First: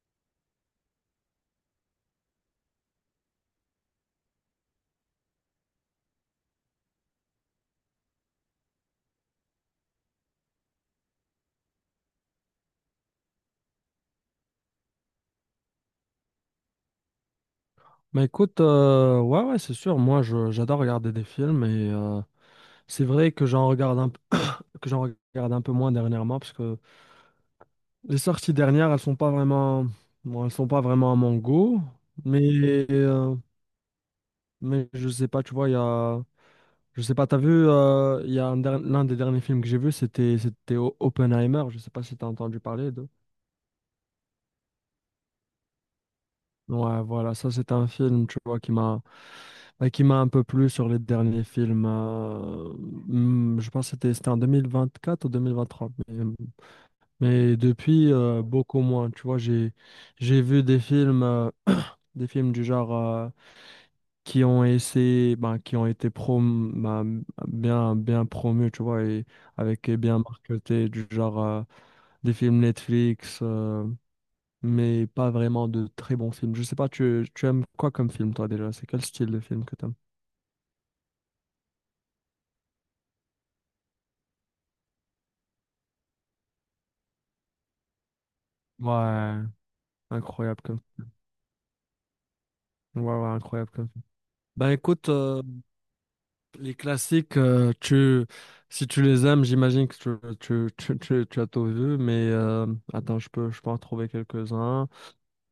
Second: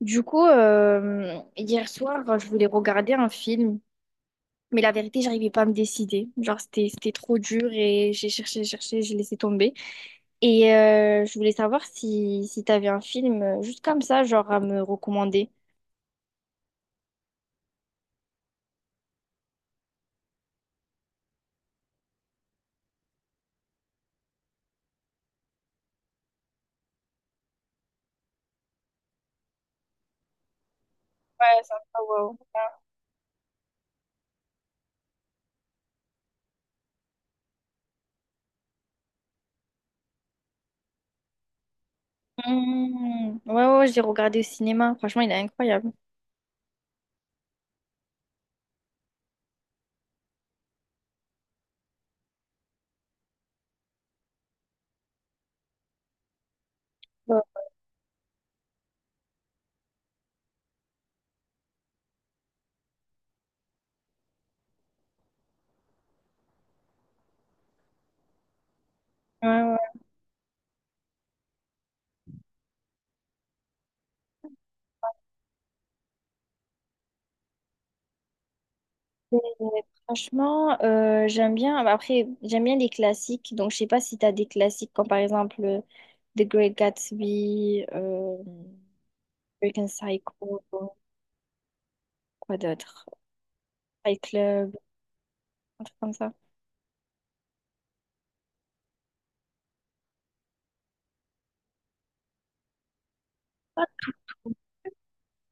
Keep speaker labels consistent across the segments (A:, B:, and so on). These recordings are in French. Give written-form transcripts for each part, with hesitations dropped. A: Du coup, hier soir, je voulais regarder un film, mais la vérité, j'arrivais pas à me décider. Genre, c'était trop dur et j'ai cherché, cherché, j'ai laissé tomber. Et je voulais savoir si t'avais un film juste comme ça, genre à me recommander.
B: Bah écoute, ouais, ouais, c'est sûr, moi j'adore regarder des films et c'est vrai que j'en regarde un, p- que j'en regarde un peu moins dernièrement parce que les sorties dernières, elles sont pas vraiment, bon, elles sont pas vraiment à mon
A: Ouais,
B: goût,
A: sympa, waouh.
B: mais, euh, mais je sais pas, tu vois, il y a, je sais pas, t'as vu, il y a un der- l'un des derniers films que j'ai vu, c'était Oppenheimer, je sais pas si t'as entendu parler de.
A: Mmh. Ouais, ouais, ouais, je l'ai regardé au cinéma. Franchement, il est incroyable.
B: Ouais, voilà, ça c'est un film, tu vois, qui m'a un peu plu sur les derniers films. Je pense que c'était en 2024 ou 2023. Mais,
A: Ouais.
B: mais depuis, beaucoup moins. Tu vois, j'ai vu des films du genre ben, qui ont été prom ben, bien, bien promus, tu vois, et
A: Ouais, ouais.
B: avec et bien marketés, du genre des films Netflix, mais pas vraiment de très bons films. Je sais pas, tu aimes quoi comme film, toi, déjà? C'est quel style
A: Euh,
B: de film que t'aimes?
A: Franchement, j'aime bien. Bah, après, j'aime bien les classiques. Donc, je sais pas si tu as des classiques comme par exemple The Great Gatsby,
B: Ouais,
A: American
B: incroyable. Comme
A: Psycho, quoi
B: Ouais,
A: d'autre?
B: ouais, incroyable comme film.
A: Fight
B: Ben
A: Club,
B: écoute,
A: un truc comme ça.
B: les classiques, si tu les aimes, j'imagine que tu as tout vu, mais attends, je peux en trouver quelques-uns.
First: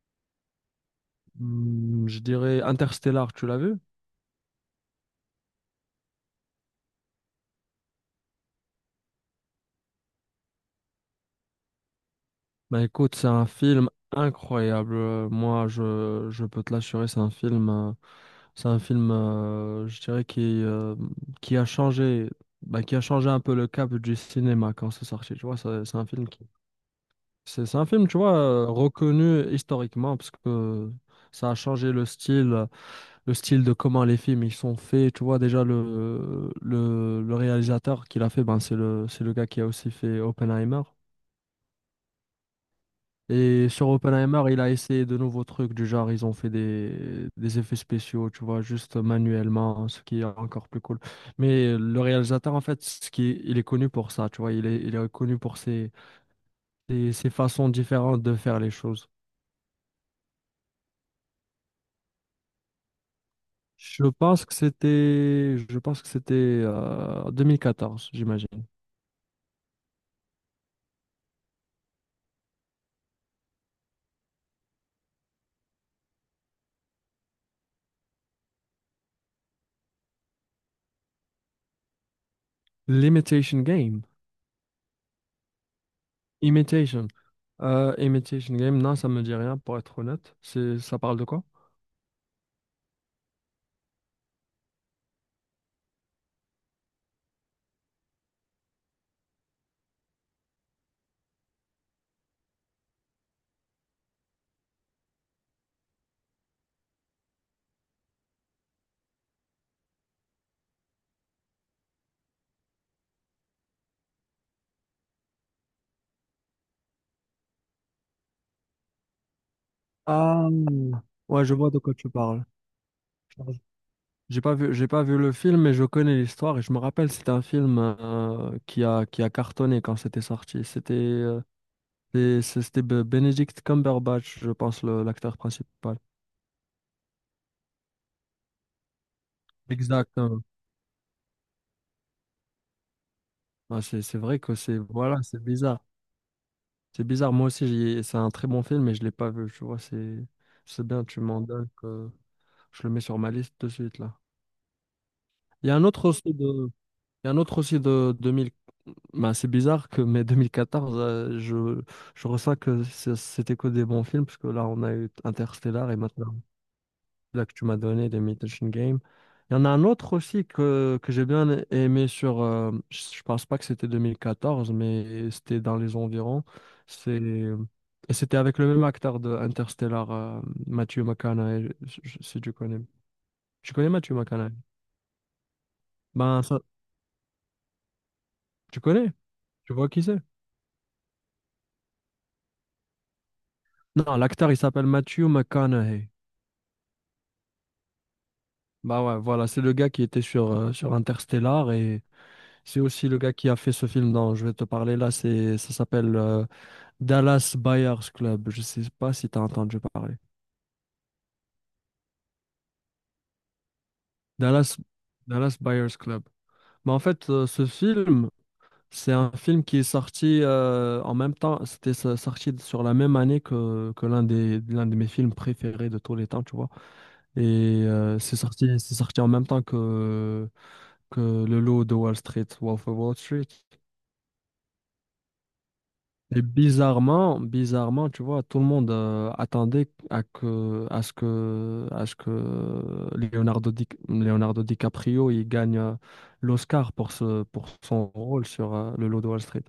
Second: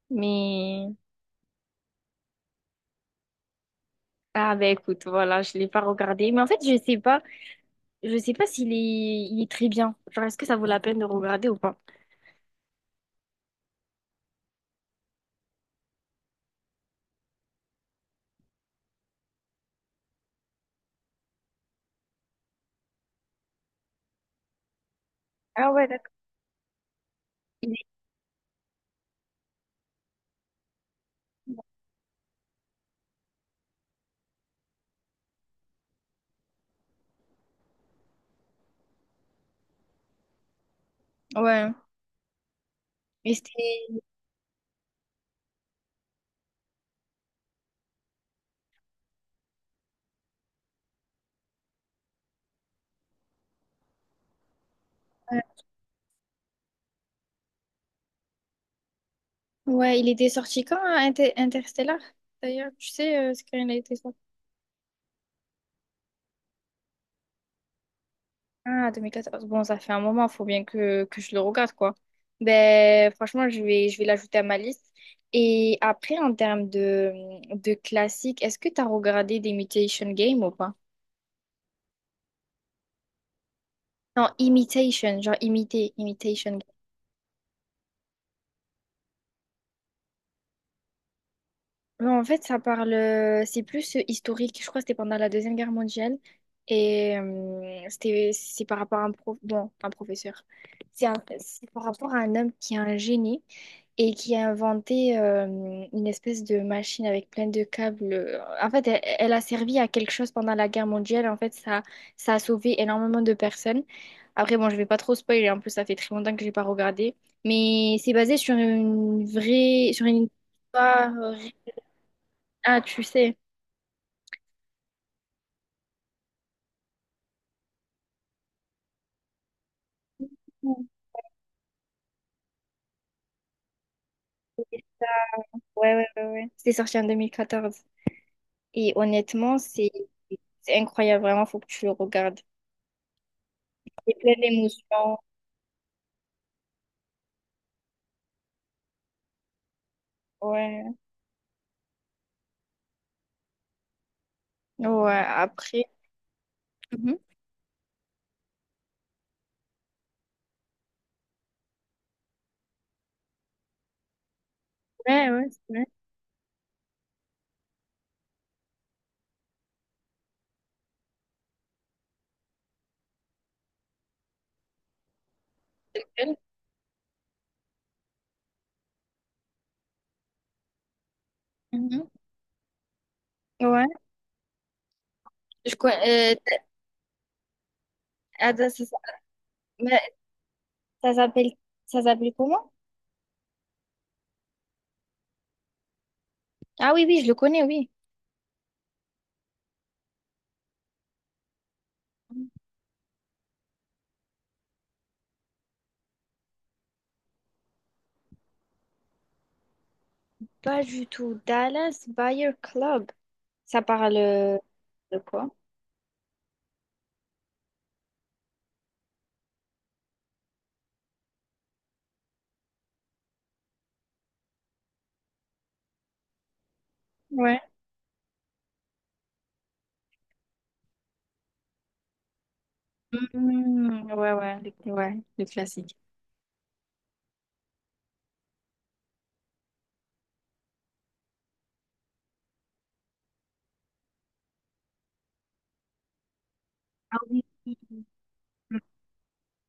A: Mais
B: Je dirais Interstellar, tu l'as vu?
A: ah ben écoute, voilà, je l'ai pas regardé. Mais en fait, je sais pas s'il est, il est très bien. Genre, est-ce que ça vaut la peine de regarder ou pas?
B: Ben écoute, c'est un film incroyable. Moi, je peux te l'assurer, c'est un film, je dirais, qui a changé, qui a changé un peu le cap du cinéma quand c'est sorti. Tu vois,
A: Ah ouais, d'accord.
B: C'est
A: Il
B: c'est
A: est-
B: un film, tu vois, reconnu historiquement parce que ça a changé le style de comment les films ils sont faits. Tu vois, déjà le réalisateur qui l'a fait, ben, c'est le gars qui a aussi fait Oppenheimer.
A: Ouais. Et
B: Et sur
A: c'était...
B: Oppenheimer, il a essayé de nouveaux trucs du genre, ils ont fait des effets spéciaux, tu vois, juste manuellement, ce qui est encore plus cool. Mais le réalisateur, en fait, ce qui il est connu pour ça, tu vois, il est connu
A: Ouais.
B: pour ses façons différentes de faire les choses.
A: Ouais, il était sorti quand, hein, Inter- Interstellar? D'ailleurs, tu sais, c'est quand il a été
B: Je
A: sorti.
B: pense que c'était, je pense que c'était 2014, j'imagine.
A: Ah, 2014. Bon, ça fait un moment, faut bien que je le regarde, quoi. Ben, franchement, je vais l'ajouter à ma liste. Et après, en termes de classique, est-ce que tu as regardé des Mutation Game ou pas?
B: L'Imitation Game.
A: Non, imitation, genre imiter, imitation.
B: Imitation. Imitation Game, non, ça me dit rien, pour être honnête. Ça parle de quoi?
A: Non, en fait, ça parle, c'est plus historique. Je crois que c'était pendant la Deuxième Guerre mondiale. Et c'était, c'est par rapport à un prof, bon, un professeur. C'est un- c'est par rapport à un homme qui est un génie et qui a inventé une espèce de machine avec plein de câbles. En fait, elle, elle a servi à quelque chose pendant la guerre mondiale. En fait, ça a sauvé énormément de personnes. Après, bon, je vais pas trop spoiler. En plus, ça fait très longtemps que j'ai pas regardé. Mais c'est basé sur une vraie, sur une
B: Ah,
A: histoire,
B: ouais, je vois de quoi tu parles.
A: ah, tu sais.
B: J'ai pas vu le film, mais je connais l'histoire et je me rappelle, c'était un film qui a cartonné quand c'était sorti.
A: Mm.
B: C'était Benedict Cumberbatch, je pense, l'acteur
A: Ouais,
B: principal.
A: ouais, ouais, ouais. C'était sorti en 2014. Et honnêtement,
B: Exactement.
A: c'est incroyable, vraiment, faut que tu le regardes.
B: Ah, c'est
A: C'est
B: c'est
A: plein
B: vrai que c'est,
A: d'émotions.
B: voilà, c'est bizarre. C'est bizarre. Moi aussi, c'est un très bon film, mais je l'ai pas vu. Tu vois, c'est
A: Ouais.
B: bien. Tu m'en donnes que je le mets sur ma liste de suite là.
A: Ouais,
B: Il y a un
A: après.
B: autre aussi de
A: Mhm.
B: Il y a un autre aussi de 2000. Ben, c'est bizarre que mais 2014, je ressens que c'était que des bons films, parce que là, on a eu
A: Ouais, ouais, c'est vrai.
B: Interstellar et maintenant, là que tu m'as donné, les Imitation Game. Il y en a un autre aussi que j'ai bien aimé sur. Je pense pas que c'était 2014, mais c'était dans les
A: Elle.
B: environs. C'est, et c'était avec le même acteur de Interstellar, Matthew McConaughey,
A: Mhm.
B: si tu connais. Tu
A: Ouais.
B: connais Matthew McConaughey?
A: Je connais.
B: Ben, ça,
A: Ah, ça
B: tu
A: ça-
B: connais? Tu vois
A: mais
B: qui c'est?
A: ça s'appelle ça s'appelle comment?
B: Non, l'acteur, il s'appelle Matthew McConaughey.
A: Ah oui, oui, je le connais, oui.
B: Bah ouais, voilà, c'est le gars qui était sur Interstellar et c'est aussi le gars qui a fait ce film dont je vais te parler là. Ça s'appelle Dallas Buyers Club. Je sais pas si tu as entendu parler.
A: Pas du tout. Dallas Buyer Club. Ça parle
B: Dallas,
A: de quoi?
B: Dallas Buyers Club. Mais en fait, ce film, c'est un film qui est sorti en même temps. C'était sorti sur la même année que l'un de mes films préférés de tous les temps, tu vois. Et
A: Ouais.
B: c'est sorti en même temps que le lot de Wall Street, Wolf of Wall Street.
A: Mm, ouais, ouais, le classique.
B: Et bizarrement, tu vois, tout le monde attendait à que, à ce que, à ce que Leonardo DiCaprio il gagne l'Oscar
A: Ah oui.
B: pour
A: Oui,
B: son
A: oui.
B: rôle sur le lot de Wall Street.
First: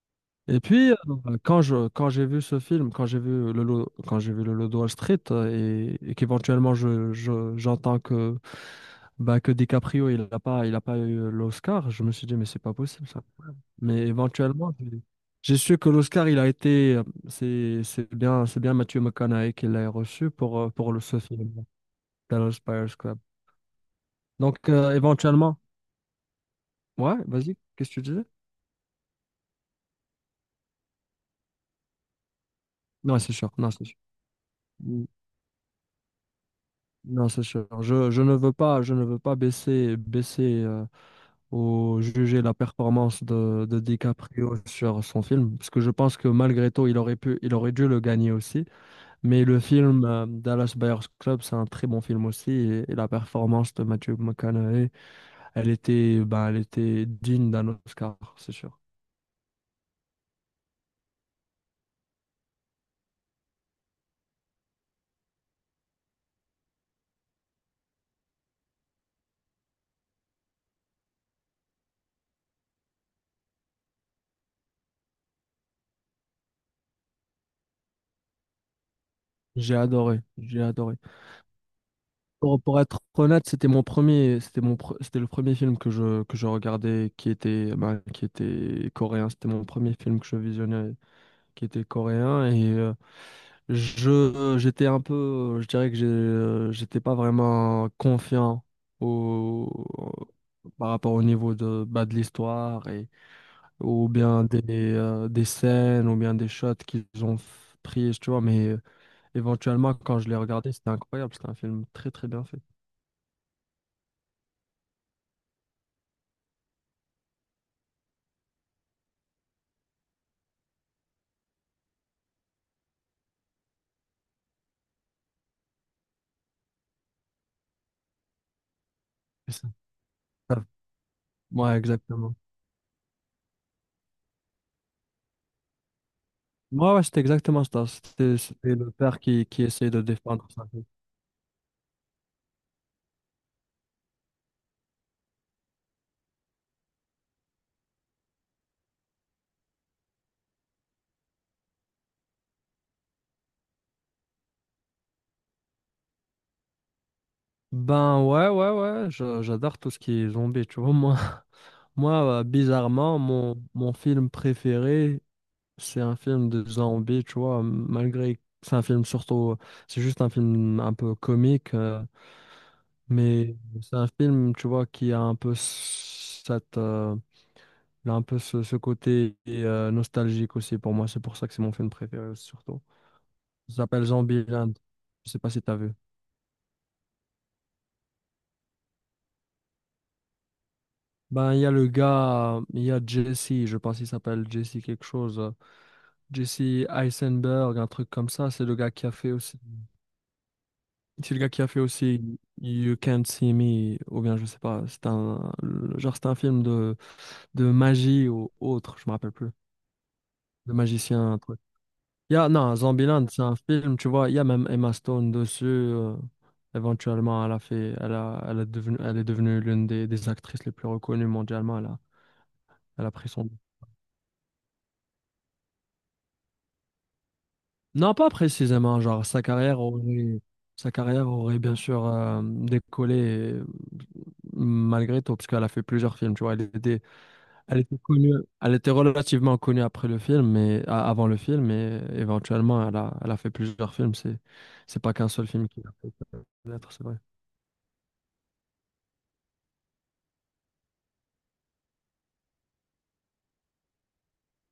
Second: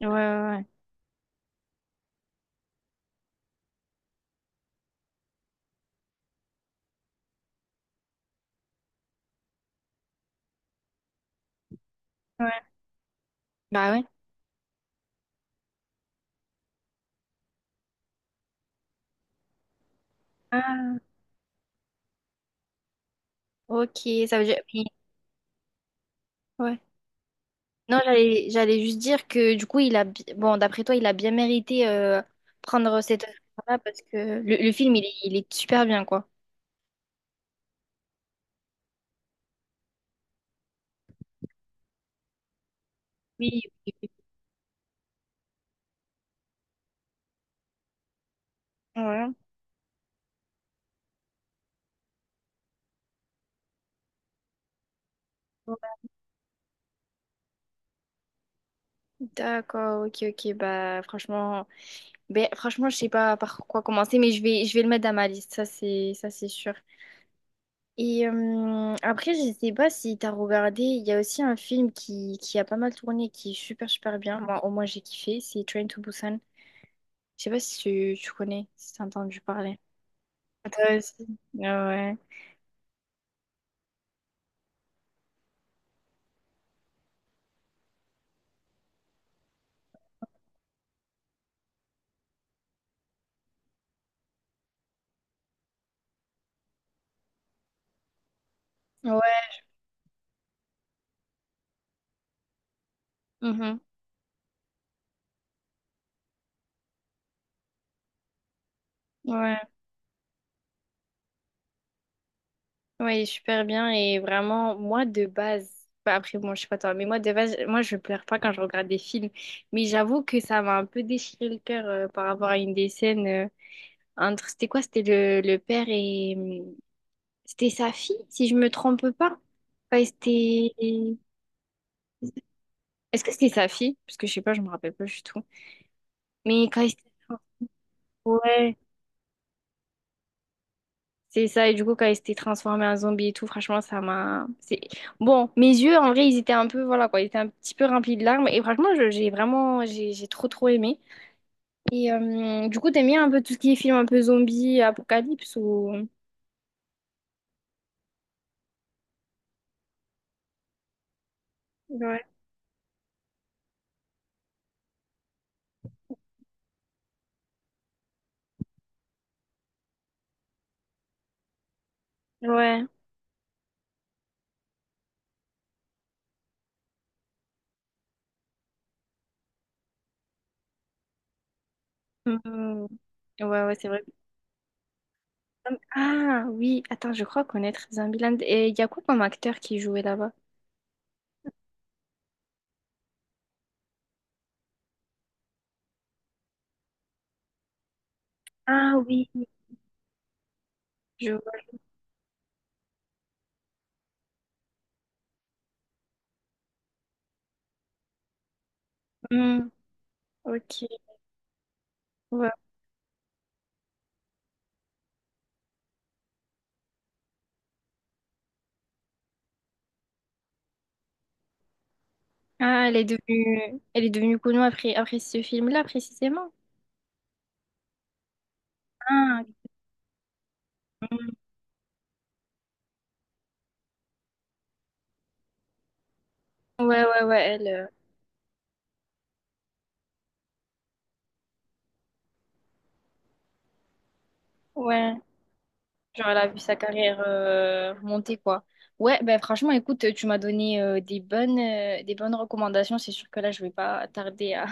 A: Ouais, ouais,
B: Et
A: ouais.
B: puis, quand j'ai vu ce film, quand j'ai vu le lot de Wall Street, et qu'éventuellement j'entends que, bah, que DiCaprio il a pas eu l'Oscar, je me suis dit mais c'est
A: Ouais.
B: pas possible ça.
A: Bah ouais.
B: Mais éventuellement, j'ai su que l'Oscar, c'est bien Matthew McConaughey qui l'a reçu pour
A: Ah,
B: ce film, Dallas Buyers Club.
A: ok, ça veut dire.
B: Donc,
A: Mais-
B: éventuellement,
A: ouais.
B: ouais, vas-y, qu'est-ce que
A: Non,
B: tu disais?
A: j'allais juste dire que du coup, il a. Bi- bon, d'après toi, il a bien mérité prendre
B: Non,
A: cette
B: c'est sûr, non,
A: Oscar-là
B: c'est sûr.
A: parce que le film,
B: Mm.
A: il est super bien, quoi.
B: Non, c'est sûr. Je ne veux pas, je ne veux pas baisser ou juger la performance
A: Oui,
B: de
A: oui, oui.
B: DiCaprio sur son film, parce que je pense que malgré tout, il aurait pu, il aurait dû le gagner aussi.
A: Ouais.
B: Mais le film Dallas Buyers Club, c'est un très bon film aussi. Et la performance de Matthew McConaughey, elle
A: Ouais.
B: était, ben, elle était digne d'un Oscar, c'est sûr.
A: D'accord, ok, ok. Bah, franchement, ben, franchement, je sais pas par quoi commencer, mais je vais le mettre dans ma liste. Ça, c'est sûr. Et après, je sais pas si t'as regardé, il y a aussi un film qui a pas mal tourné, qui est super super bien. Moi, au moins, j'ai kiffé, c'est Train to Busan. Je sais pas si tu, tu connais, si t'as entendu
B: J'ai
A: parler.
B: adoré, j'ai
A: Ah,
B: adoré.
A: toi aussi. Ah ouais.
B: Pour être honnête, c'était mon premier, c'était mon, pre- c'était le premier film que je regardais qui était coréen. C'était mon premier film que je visionnais qui était coréen. J'étais un peu, je dirais que j'étais pas vraiment confiant
A: Ouais.
B: au, par rapport au niveau de l'histoire et
A: Mhm.
B: ou bien des scènes ou bien des shots qu'ils ont pris, tu vois. Mais
A: Ouais.
B: éventuellement, quand je l'ai regardé, c'était incroyable. C'était un film très très bien fait.
A: Ouais, il est super bien. Et vraiment, moi, de base, bah, après, bon, je sais pas toi, mais moi, de base, moi, je pleure pas quand je regarde des films. Mais j'avoue que ça m'a un peu déchiré le cœur par rapport à une des scènes entre, c'était quoi? C'était le père et c'était sa fille, si je me trompe pas.
B: C'est ça.
A: Quand il
B: Ça-
A: s'était-
B: Ouais, exactement.
A: est-ce que c'était sa fille? Parce que je sais pas, je me rappelle pas du tout. Mais quand il
B: Ouais, ouais,
A: s'était...
B: c'était exactement ça. C'était
A: Ouais,
B: le père qui essayait de défendre sa vie.
A: c'est ça. Et du coup, quand il s'était transformé en zombie et tout, franchement, ça m'a... c'est- bon, mes yeux, en vrai, ils étaient un peu... Voilà, quoi. Ils étaient un petit peu remplis de larmes. Et franchement, je- j'ai vraiment... j'ai trop, trop aimé. Et du coup, t'aimes bien un peu tout ce qui est film un peu zombie, apocalypse ou...
B: Ben ouais, ouais, ouais. J'adore tout ce qui est zombie, tu vois, moi.
A: Ouais.
B: Moi, bizarrement, mon film préféré, c'est un film de Zombie, tu vois, malgré que c'est un film surtout, c'est juste un film un peu comique,
A: Ouais.
B: mais c'est un film, tu vois, qui a un peu cette, il a un peu ce côté nostalgique aussi pour moi, c'est pour ça que c'est mon film préféré surtout.
A: Mhm. Ouais, ouais,
B: Ça
A: c'est vrai.
B: s'appelle Zombieland, je sais pas si t'as vu.
A: Ah oui, attends, je crois connaître Zombieland. Et il y a quoi comme acteur qui jouait là-bas?
B: Ben, il y a le gars, il y a Jesse, je pense qu'il s'appelle Jesse quelque chose. Jesse Eisenberg, un truc comme ça,
A: Ah oui, je
B: C'est le gars qui
A: vois.
B: a fait aussi You Can't See Me, ou bien je sais pas, genre c'est un film de magie ou autre, je me rappelle plus.
A: Hmm,
B: De
A: ok,
B: magicien, un truc.
A: ouais.
B: Non, Zombieland, c'est un film, tu vois, il y a même Emma Stone dessus. Éventuellement, elle a fait, elle a, elle a devenu, elle est devenue l'une des actrices les plus reconnues mondialement. Elle a,
A: Ah,
B: elle a pris son.
A: elle est devenue connue après, après ce film-là, précisément.
B: Non, pas précisément, genre sa
A: Ah,
B: carrière aurait, sa
A: hmm.
B: carrière aurait bien sûr décollé euh, malgré tout, parce qu'elle a fait plusieurs films, tu vois. Elle était
A: Ouais, ouais, ouais, elle,
B: Elle était connue, elle était relativement connue après le film, mais avant le film, mais éventuellement, elle a fait plusieurs films. C'est pas
A: ouais,
B: qu'un seul film qui l'a fait
A: genre elle a vu sa
B: connaître, c'est vrai.
A: carrière remonter, quoi. Ouais, ben franchement, écoute, tu m'as donné des bonnes recommandations. C'est sûr que là, je vais pas tarder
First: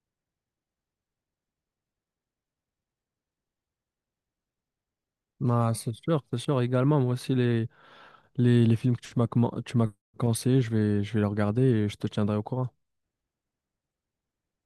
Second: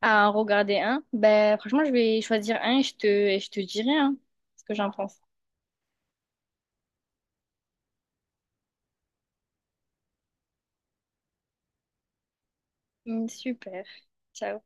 A: à en regarder un. Ben franchement, je vais choisir un et je te dirai hein, ce que j'en pense.
B: Bah, c'est sûr, c'est sûr. Également, moi aussi, les films que tu m'as conseillé, je vais les regarder et je te tiendrai au courant.
A: Mm, super. Ciao.